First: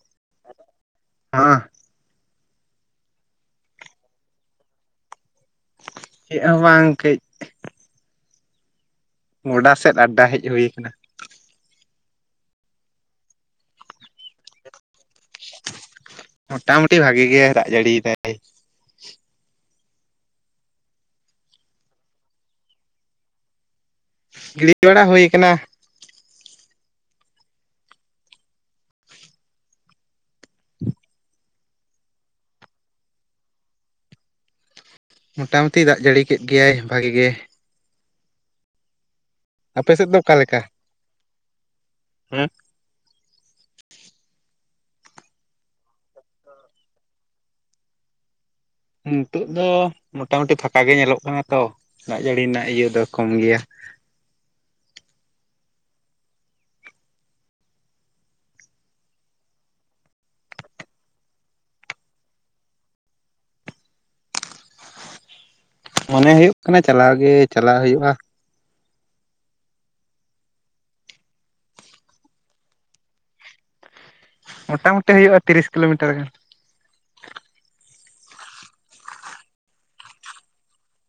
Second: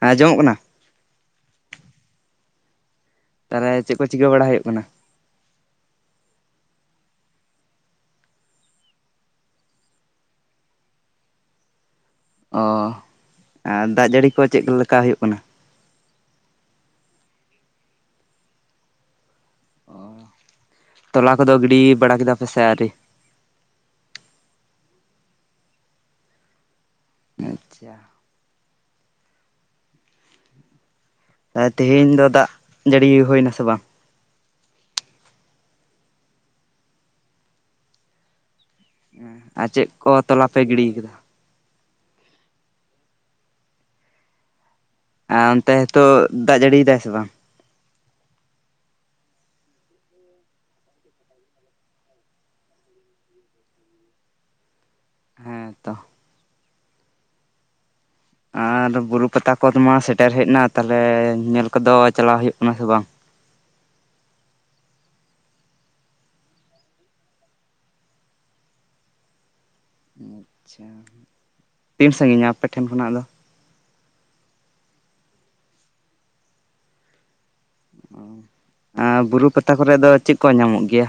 ᱦᱮᱸ ᱟᱸᱡᱚᱢᱚᱜ ᱠᱟᱱᱟ᱾ ᱦᱟᱸ ᱛᱟᱞᱦᱮ ᱪᱮᱫ ᱠᱚ ᱪᱤᱠᱟᱹ ᱵᱟᱲᱟᱭ ᱦᱩᱭᱩᱜ ᱠᱟᱱᱟ? ᱪᱮᱫ ᱦᱚᱸ ᱵᱟᱝ ᱠᱟᱹᱡᱽᱼᱼ ᱜᱚᱰᱟ ᱥᱮᱫ ᱟᱰᱰᱟ ᱦᱮᱡ ᱦᱩᱭ ᱠᱟᱱᱟ᱾ ᱚ ᱸ ᱟᱨ ᱫᱟᱜ ᱡᱟᱹᱲᱤ ᱠᱚ ᱪᱮᱫ ᱞᱮᱠᱟ ᱦᱩᱭᱩᱜ ᱠᱟᱱᱟ᱾ [inaudible] ᱢᱚᱴᱟ ᱢᱩᱩᱴᱤ ᱵᱷᱟᱜᱤ ᱜᱮ ᱨᱟᱜ ᱡᱟᱹᱲᱤᱭ ᱫᱟᱭ ᱛᱚᱞᱟ ᱠᱚᱫᱚ ᱜᱤᱰᱤ ᱵᱟᱲᱟ ᱠᱮᱫᱟ ᱯᱮ ᱥᱮ ᱟᱹᱣᱨᱤ? ᱜᱤᱲᱤ ᱵᱟᱲᱟ ᱦᱩᱭ ᱠᱟᱱᱟ᱾ ᱟᱪᱪᱷᱟ ᱟᱸ ᱛᱮᱦᱮᱧ ᱫᱚ ᱫᱟᱜ ᱡᱟᱹᱲᱤ ᱦᱩᱭᱱᱟ ᱥᱮ ᱵᱟᱝ? ᱢᱚᱴᱟᱢᱩᱴᱤ ᱫᱟᱜ ᱡᱟᱹᱲᱤ ᱠᱮᱫ ᱜᱮᱭᱟᱭ ᱵᱷᱟᱜᱤ ᱜᱮ ᱟᱨ ᱪᱮᱫ ᱟᱯᱮ ᱥᱮᱫ ᱠᱚ ᱫᱚ ᱛᱚᱞᱟ ᱯᱮ ᱚᱠᱟᱞᱮᱠᱟ ᱜᱤᱰᱤ ᱟᱠᱟᱫᱟ᱾ ᱦᱮᱸ ᱟᱨ ᱚᱱᱛᱮ ᱦᱮᱛᱚᱜ ᱫᱟᱜ ᱡᱟᱹᱲᱤᱭᱮᱫᱟᱭ ᱥᱮ ᱵᱟᱝ ᱱᱤᱛᱳᱜ ᱫᱚ ᱢᱚᱴᱟ ᱢᱩᱴᱤ ᱯᱷᱟᱠᱟ ᱜᱮ ᱧᱮᱞᱚᱜ ᱠᱟᱱᱟ ᱛᱚ ᱫᱟᱜ ᱡᱟᱹᱲᱤ ᱨᱮᱱᱟᱜ ᱤᱭᱟᱹ ᱫᱚ ᱠᱚᱢ ᱜᱮᱭᱟ᱾ ᱦᱮᱸ ᱛᱚ ᱟᱨ ᱵᱩᱨᱩ ᱯᱟᱛᱟ ᱠᱚ ᱢᱟ ᱥᱮᱴᱮᱨ ᱦᱮᱡ ᱮᱱᱟ ᱛᱟᱦᱚᱞᱮ ᱧᱮᱞ ᱠᱚᱫᱚ ᱪᱟᱞᱟᱣ ᱦᱩᱭᱩᱜ ᱠᱟᱱᱟ ᱥᱮ ᱵᱟᱝ? ᱢᱚᱱᱮ ᱦᱩᱭᱩᱜ ᱠᱟᱱᱟ ᱪᱟᱞᱟᱣ ᱜᱮ ᱪᱟᱞᱟᱜ ᱦᱩᱭᱩᱜᱼᱟ᱾ ᱟᱪᱪᱷᱟ ᱛᱤᱱ ᱥᱟᱺᱜᱤᱧᱟ ᱟᱯᱮᱴᱷᱮᱱ ᱠᱷᱚᱱᱟᱜ ᱫᱚ᱾ ᱢᱚᱴᱟᱢᱩᱴᱤ ᱦᱩᱭᱩᱜᱼᱟ ᱛᱤᱨᱤᱥ ᱠᱤᱞᱳᱢᱤᱴᱟᱨ ᱜᱟᱱ ᱵᱩᱨᱩ ᱯᱟᱛᱟ ᱠᱚᱨᱮ ᱫᱚ ᱪᱮᱫ ᱠᱚ ᱧᱟᱢᱚᱜ ᱜᱮᱭᱟ᱾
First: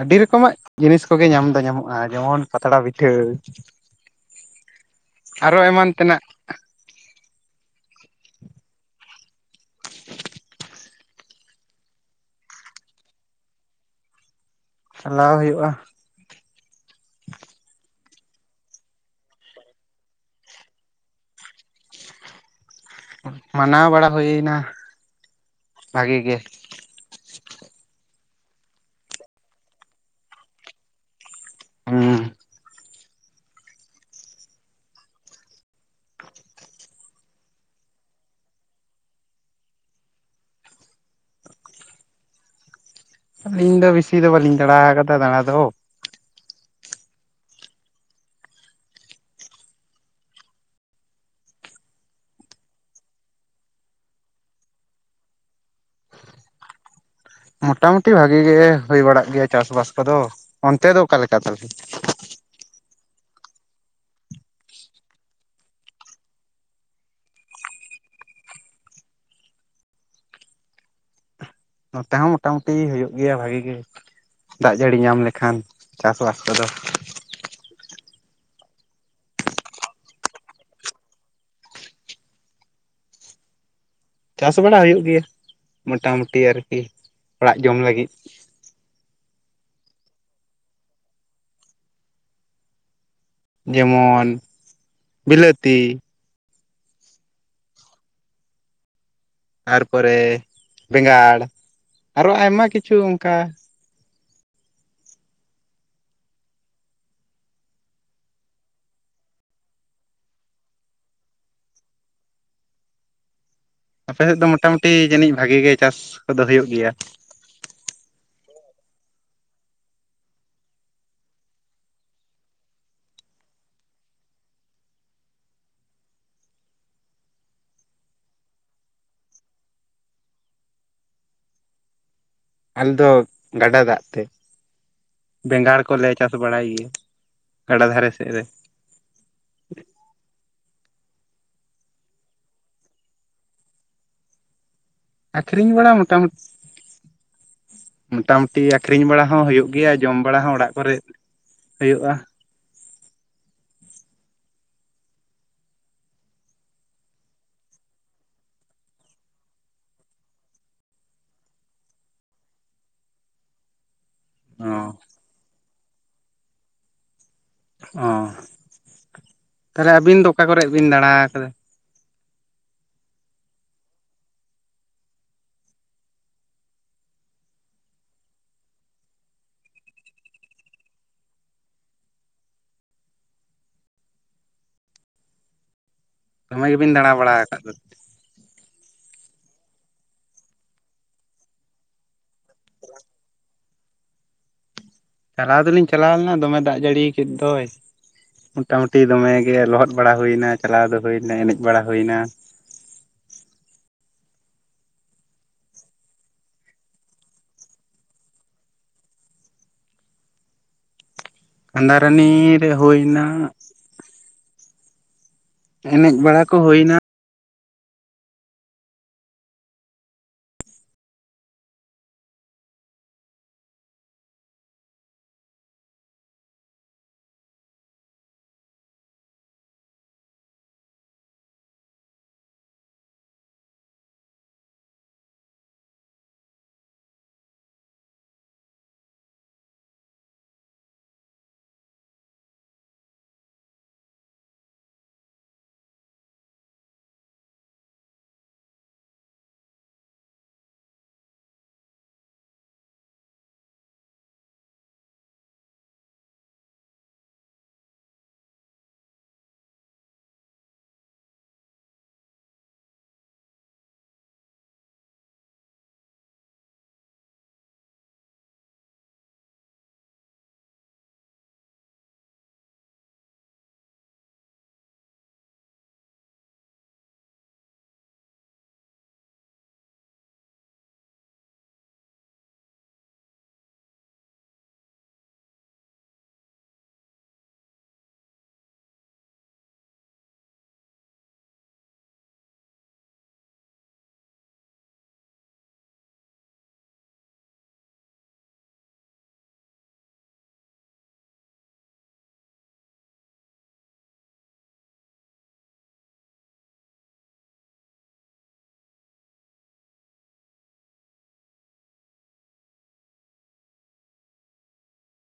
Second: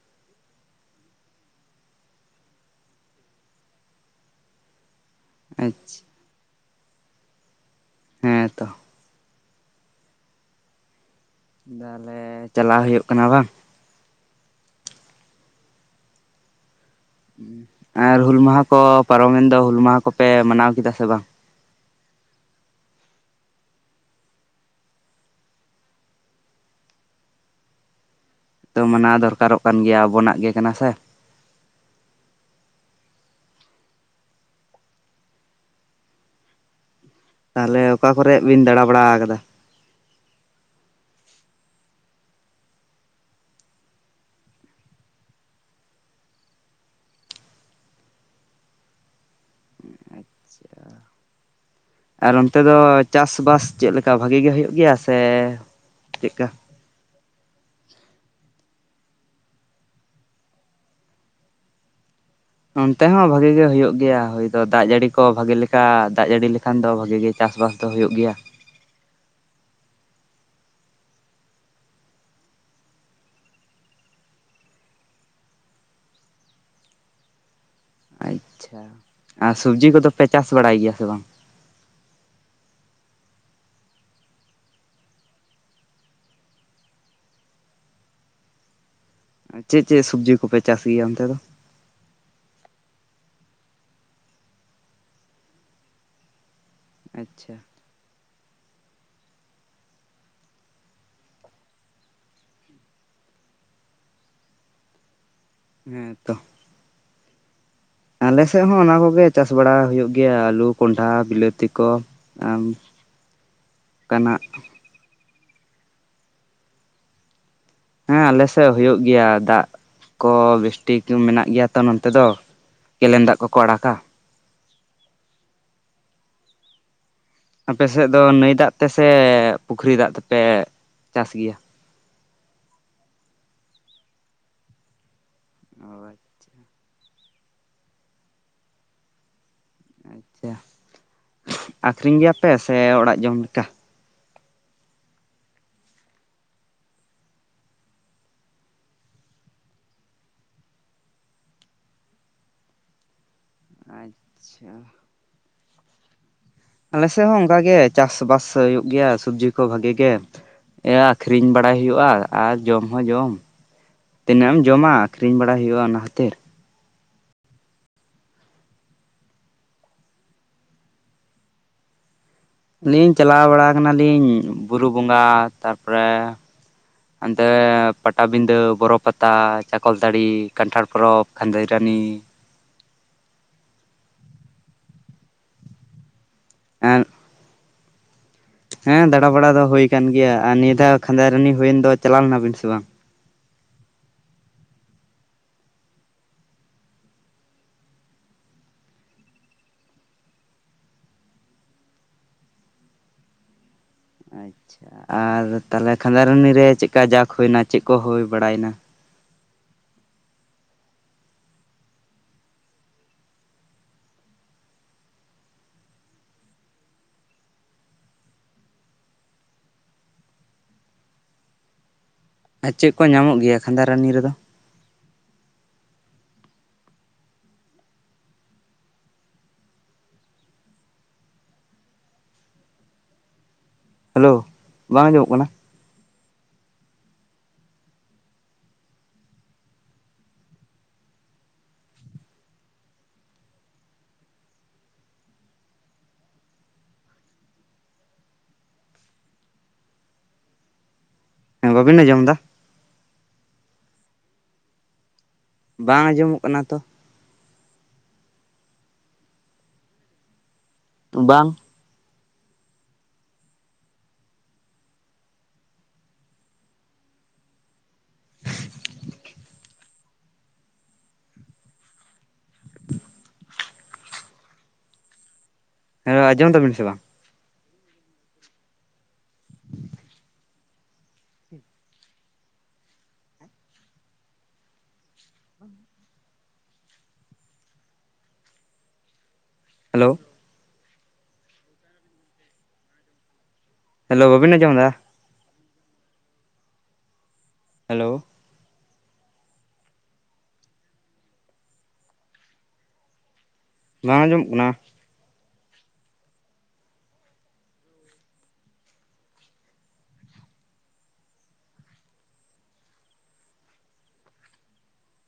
ᱟᱹᱰᱤ ᱨᱚᱠᱚᱢᱟᱜ ᱡᱤᱱᱤᱥ ᱠᱚᱜᱮ ᱧᱟᱢ ᱫᱚ ᱧᱟᱢᱚᱜᱼᱟ ᱡᱮᱢᱚᱱ ᱯᱟᱛᱲᱟ ᱯᱤᱴᱷᱟᱹ ᱟᱨ ᱦᱚᱸ ᱮᱢᱟᱱ ᱟᱪᱪᱷᱟ ᱛᱮᱱᱟᱜ ᱦᱮᱸ ᱛᱚ ᱛᱟᱦᱞᱮ ᱪᱟᱞᱟᱣ ᱦᱩᱭᱩᱜ ᱠᱟᱱᱟ ᱵᱟᱝ? ᱪᱟᱞᱟᱣ ᱦᱩᱭᱩᱜᱼᱟ᱾ ᱟᱨ ᱦᱩᱞ ᱢᱟᱦᱟ ᱠᱚ ᱯᱟᱨᱚᱢᱮᱱ ᱫᱚ ᱦᱩᱞ ᱢᱟᱦᱟ ᱠᱚᱯᱮ ᱢᱟᱱᱟᱣ ᱠᱮᱫᱟ ᱥᱮ ᱵᱟᱝ? ᱢᱟᱱᱟᱣ ᱵᱟᱲᱟ ᱦᱩᱭᱱᱟ ᱵᱷᱟᱜᱮ ᱜᱮ? ᱛᱚ ᱢᱟᱱᱟ ᱫᱚᱨᱠᱟᱨᱚᱜ ᱠᱟᱱ ᱜᱮᱭᱟ ᱟᱵᱚᱱᱟᱜ ᱜᱮ ᱠᱟᱱᱟ ᱥᱮ ᱦᱩᱸ ᱛᱟᱦᱚᱞᱮ ᱚᱠᱟ ᱠᱚᱨᱮ ᱵᱤᱱ ᱫᱟᱬᱟ ᱵᱟᱲᱟ ᱟᱠᱟᱫᱟ᱾ ᱟᱹᱞᱤᱧ ᱫᱚ ᱵᱮᱥᱤ ᱫᱚ ᱵᱟᱹᱞᱤᱧ ᱫᱟᱬᱟ ᱟᱠᱟᱫᱟ ᱫᱟᱬᱟ ᱫᱚ [unintelligible] ᱟᱨ ᱚᱱᱛᱮ ᱫᱚ ᱪᱟᱥ ᱵᱟᱥ ᱪᱮᱫ ᱞᱮᱠᱟ ᱵᱷᱟᱜᱮ ᱜᱮ ᱦᱩᱭᱩᱜ ᱜᱮᱭᱟ ᱥᱮ ᱪᱮᱫᱠᱟ᱾ ᱢᱚᱴᱟ ᱢᱩᱴᱤ ᱵᱷᱟᱜᱮ ᱜᱮ ᱦᱩᱭ ᱵᱟᱲᱟᱜ ᱜᱮᱭᱟ ᱪᱟᱥ ᱵᱟᱥ ᱠᱚᱫᱚ ᱚᱱᱛᱮ ᱫᱚ ᱚᱠᱟᱞᱮᱠᱟ ᱛᱟᱞᱮ᱾ ᱚᱱᱛᱮ ᱦᱚᱸ ᱵᱷᱟᱜᱮ ᱜᱮ ᱦᱩᱭᱩᱜ ᱜᱮᱭᱟ ᱦᱩᱭ ᱫᱚ ᱫᱟᱜ ᱡᱟᱹᱲᱤ ᱠᱚ ᱵᱷᱟᱜᱮ ᱞᱮᱠᱟ ᱫᱟᱜ ᱡᱟᱹᱲᱤ ᱞᱮᱠᱷᱟᱱ ᱫᱚ ᱵᱷᱟᱜᱤ ᱜᱮ ᱪᱟᱥᱵᱟᱥ ᱫᱚ ᱦᱩᱭᱩᱜ ᱜᱮᱭᱟ᱾ ᱱᱚᱛᱮ ᱦᱚᱸ ᱢᱚᱴᱟ ᱢᱩᱴᱤ ᱦᱩᱭᱩᱜ ᱜᱮᱭᱟ, ᱵᱷᱟᱹᱜᱤ ᱜᱮ᱾ ᱫᱟᱜ ᱡᱟᱹᱲᱤ ᱧᱟᱢ ᱞᱮᱠᱷᱟᱱ ᱪᱟᱥ ᱵᱟᱥ ᱠᱚᱫᱚ ᱟᱪᱪᱷᱟ ᱟᱨ ᱥᱚᱵᱽᱡᱤ ᱠᱚᱫᱚ ᱯᱮ ᱪᱟᱥ ᱵᱟᱲᱟᱭ ᱜᱮᱭᱟ ᱥᱮ ᱵᱟᱝ? ᱪᱟᱥ ᱵᱟᱲᱟ ᱦᱩᱭᱩᱜ ᱜᱮᱭᱟ᱾ ᱢᱚᱴᱟ ᱢᱩᱴᱤ ᱟᱨᱠᱤ ᱚᱲᱟᱜ ᱡᱚᱢ ᱞᱟᱹᱜᱤᱫ ᱪᱮᱫ ᱪᱮᱫ ᱥᱚᱵᱽᱡᱤ ᱠᱚᱯᱮ ᱪᱟᱥ ᱜᱮᱭᱟ ᱚᱱᱛᱮ ᱫᱚ? ᱡᱮᱢᱚᱱ ᱵᱤᱞᱟᱹᱛᱤ, ᱟᱪᱪᱷᱟ᱾ ᱛᱟᱨᱯᱚᱨᱮ ᱵᱮᱸᱜᱟᱲ ᱟᱨᱚ ᱟᱭᱢᱟ ᱠᱤᱪᱷᱩ ᱚᱱᱠᱟ ᱦᱮᱸ, ᱛᱚ᱾ ᱟᱞᱮ ᱥᱮᱫ ᱦᱚᱸ ᱚᱱᱟ ᱠᱚᱜᱮ ᱪᱟᱥ ᱵᱟᱲᱟ ᱦᱩᱭᱩᱜ ᱜᱮᱭᱟ᱾ ᱟᱞᱩ ᱠᱚᱱᱰᱷᱟ ᱵᱤᱞᱟᱹᱛᱤ ᱠᱚ ᱟᱨ [inaudible] ᱟᱯᱮ ᱥᱮᱫ ᱫᱚ ᱢᱚᱴᱟ-ᱢᱩᱴᱤ ᱡᱟᱹᱱᱤᱡ ᱵᱷᱟᱹᱜᱤ ᱜᱮ ᱪᱟᱥ ᱠᱚᱫᱚ ᱦᱩᱭᱩᱜ ᱜᱮᱭᱟ᱾ ᱦᱮᱸ ᱟᱞᱮ ᱥᱮᱫ ᱦᱩᱭᱩᱜ ᱜᱮᱭᱟ᱾ ᱫᱟᱜ ᱠᱚ ᱵᱮᱥᱴᱷᱤᱠ ᱢᱮᱱᱟᱜ ᱜᱮᱭᱟ ᱛᱚ, ᱱᱚᱱᱚᱛᱮ ᱫᱚ? ᱠᱮᱞᱮᱱ ᱫᱟᱜ ᱠᱚᱠᱚ ᱟᱲᱟᱜᱟ᱾ ᱟᱯᱮᱥᱮᱫ ᱫᱚ ᱱᱟᱹᱭ ᱫᱟᱜ ᱛᱮᱥᱮ ᱯᱩᱠᱷᱚᱨᱤ ᱫᱟᱜ ᱛᱮᱯᱮ ᱪᱟᱥ ᱜᱮᱭᱟ? ᱟᱞᱮ ᱫᱚ ᱜᱟᱰᱟ ᱫᱟᱜ ᱛᱮ ᱵᱮᱸᱜᱟᱲ ᱠᱚᱞᱮ ᱪᱟᱥ ᱵᱟᱲᱟᱭ ᱜᱮᱭᱟ᱾ ᱜᱟᱰᱟ ᱫᱷᱟᱨᱮ ᱥᱮᱫ ᱨᱮ᱾ ᱟᱹᱠᱷᱚᱨᱤᱧ ᱜᱮᱭᱟᱯᱮ ᱥᱮ ᱚᱲᱟᱜ ᱡᱚᱢ ᱞᱮᱠᱟ? ᱟᱹᱠᱷᱨᱤᱧ ᱵᱟᱲᱟ ᱢᱚᱴᱟ-ᱢᱩᱴᱤ ᱢᱚᱴᱟ ᱢᱩᱴᱤ ᱟᱹᱠᱷᱚᱨᱤᱧ ᱵᱟᱲᱟ ᱦᱚᱸ ᱦᱩᱭᱩᱜ ᱜᱮᱭᱟ᱾ ᱡᱚᱢ ᱵᱟᱲᱟ ᱦᱚᱸ ᱚᱲᱟᱜ ᱠᱚᱨᱮ ᱦᱩᱭᱩᱜᱼᱟ᱾ ᱟᱪᱪᱷᱟ᱾ ᱟᱞᱮ ᱥᱮᱫ ᱦᱚᱸ ᱚᱱᱠᱟ ᱜᱮ ᱪᱟᱥ-ᱵᱟᱥ ᱦᱩᱭᱩᱜ ᱜᱮᱭᱟ᱾ ᱥᱚᱵᱽᱡᱤ ᱠᱚ ᱵᱷᱟᱹᱜᱤ ᱜᱮ᱾ ᱮᱸ ᱟᱹᱠᱷᱨᱤᱧ ᱵᱟᱲᱟᱭ ᱦᱩᱭᱩᱜᱼᱟ ᱟᱨ ᱡᱚᱢ ᱦᱚᱸ ᱡᱚᱢ᱾ ᱛᱤᱱᱟᱹᱜ ᱮᱢ ᱚ ᱡᱚᱢᱟ ᱟᱹᱠᱷᱨᱤᱧ ᱵᱟᱲᱟ ᱦᱩᱭᱩᱜᱼᱟ, ᱚᱱᱟ ᱠᱷᱟᱹᱛᱤᱨ᱾ ᱚᱸᱻ ᱛᱟᱦᱚᱞᱮ ᱟᱹᱵᱤᱱ ᱫᱚ ᱚᱠᱟ ᱠᱚᱨᱮ ᱵᱤᱱ ᱫᱟᱬᱟ ᱟᱠᱟᱫᱟ? ᱟᱹᱞᱤᱧ ᱪᱟᱞᱟᱣ ᱵᱟᱲᱟ ᱟᱠᱟᱱ ᱟᱞᱤᱧ ᱵᱩᱨᱩ ᱵᱚᱸᱜᱟ ᱛᱟᱨᱯᱚᱨᱮ ᱚᱱᱛᱮ ᱯᱟᱴᱟᱵᱤᱸᱫᱟᱹ, ᱵᱚᱨᱚ ᱯᱟᱛᱟ, ᱪᱟᱠᱚᱞ ᱛᱟᱹᱲᱤ, ᱠᱟᱱᱴᱷᱟᱲ ᱯᱚᱨᱚᱵᱽ, ᱠᱷᱟᱱᱫᱚᱭ ᱨᱟᱱᱤ᱾ ᱫᱚᱢᱮ ᱜᱮᱵᱤᱱ ᱦᱮᱸ ᱫᱟᱬᱟ ᱵᱟᱲᱟ ᱟᱠᱟᱫ ᱫᱚ᱾ ᱦᱮᱸ ᱫᱟᱬᱟ ᱵᱟᱲᱟ ᱫᱚ ᱦᱩᱭ ᱟᱠᱟᱱᱟ ᱜᱮᱭᱟ ᱟᱨ ᱱᱤᱭᱟᱹ ᱫᱷᱟᱣ ᱠᱷᱟᱸᱫᱟᱭᱨᱟᱱᱤ ᱦᱩᱭᱮᱱ ᱫᱚ ᱪᱟᱞᱟᱣ ᱞᱮᱱᱟ ᱵᱤᱱ ᱥᱮ ᱵᱟᱝ? [inaudible] ᱪᱟᱞᱟᱣ ᱫᱚᱞᱤᱧ ᱪᱟᱞᱟᱣ ᱞᱮᱱᱟ, ᱫᱚᱢᱮ ᱫᱟᱜ ᱡᱟᱹᱲᱤ ᱠᱮᱫ ᱫᱚᱭ᱾ ᱢᱚᱴᱟᱼᱢᱩᱴᱤ ᱫᱚᱢᱮ ᱜᱮ ᱞᱚᱦᱚᱫ ᱵᱟᱲᱟ ᱦᱩᱭᱱᱟ᱾ ᱪᱟᱞᱟᱣ ᱫᱚ ᱦᱩᱭᱱᱟ ᱮᱱᱮᱡ ᱵᱟᱲᱟ ᱦᱩᱭ ᱮᱱᱟ᱾ ᱟᱪᱪᱷᱟ ᱟᱨ ᱛᱟᱦᱞᱮ ᱠᱷᱟᱸᱫᱟᱭᱨᱟᱱᱤ ᱨᱮ ᱪᱮᱫᱠᱟ ᱡᱟᱠ ᱦᱩᱭᱮᱱᱟ ᱪᱮᱫ ᱠᱚ ᱦᱩᱭ ᱵᱟᱲᱟᱭ ᱮᱱᱟ? ᱠᱟᱸᱫᱷᱟ ᱨᱟᱱᱤ ᱨᱮ ᱦᱩᱭ ᱮᱱᱟ᱾ ᱮᱱᱮᱡ ᱵᱟᱲᱟ ᱠᱚ ᱦᱩᱭ ᱮᱱᱟ᱾ ᱟᱨ ᱪᱮᱫ ᱠᱚ ᱧᱟᱢᱚᱜ ᱜᱮᱭᱟ, ᱠᱷᱟᱸᱫᱟ ᱨᱟᱱᱤ ᱨᱮᱫᱚ? ᱦᱮᱞᱳ, ᱵᱟᱝ ᱟᱸᱡᱚᱢᱚᱜ ᱠᱟᱱᱟ? ᱦᱮᱸ, ᱵᱟᱹᱵᱤᱱ ᱟᱸᱡᱚᱢ ᱮᱫᱟ? ᱵᱟᱝ ᱟᱸᱡᱚᱢᱚᱜ ᱠᱟᱱᱟ ᱛᱚ᱾ ᱵᱟᱝ? ᱦᱮᱞᱳ, ᱟᱸᱡᱚᱢ ᱫᱟ ᱟᱵᱤᱱ ᱥᱮ ᱵᱟᱝ? ᱦᱮᱞᱳ? ᱦᱮᱞᱳ, ᱵᱟᱹᱵᱤᱱ ᱟᱸᱡᱚᱢ ᱮᱫᱟ? ᱦᱮᱞᱳ ᱵᱟᱝ ᱟᱸᱡᱚᱢᱚᱜ ᱠᱟᱱᱟ?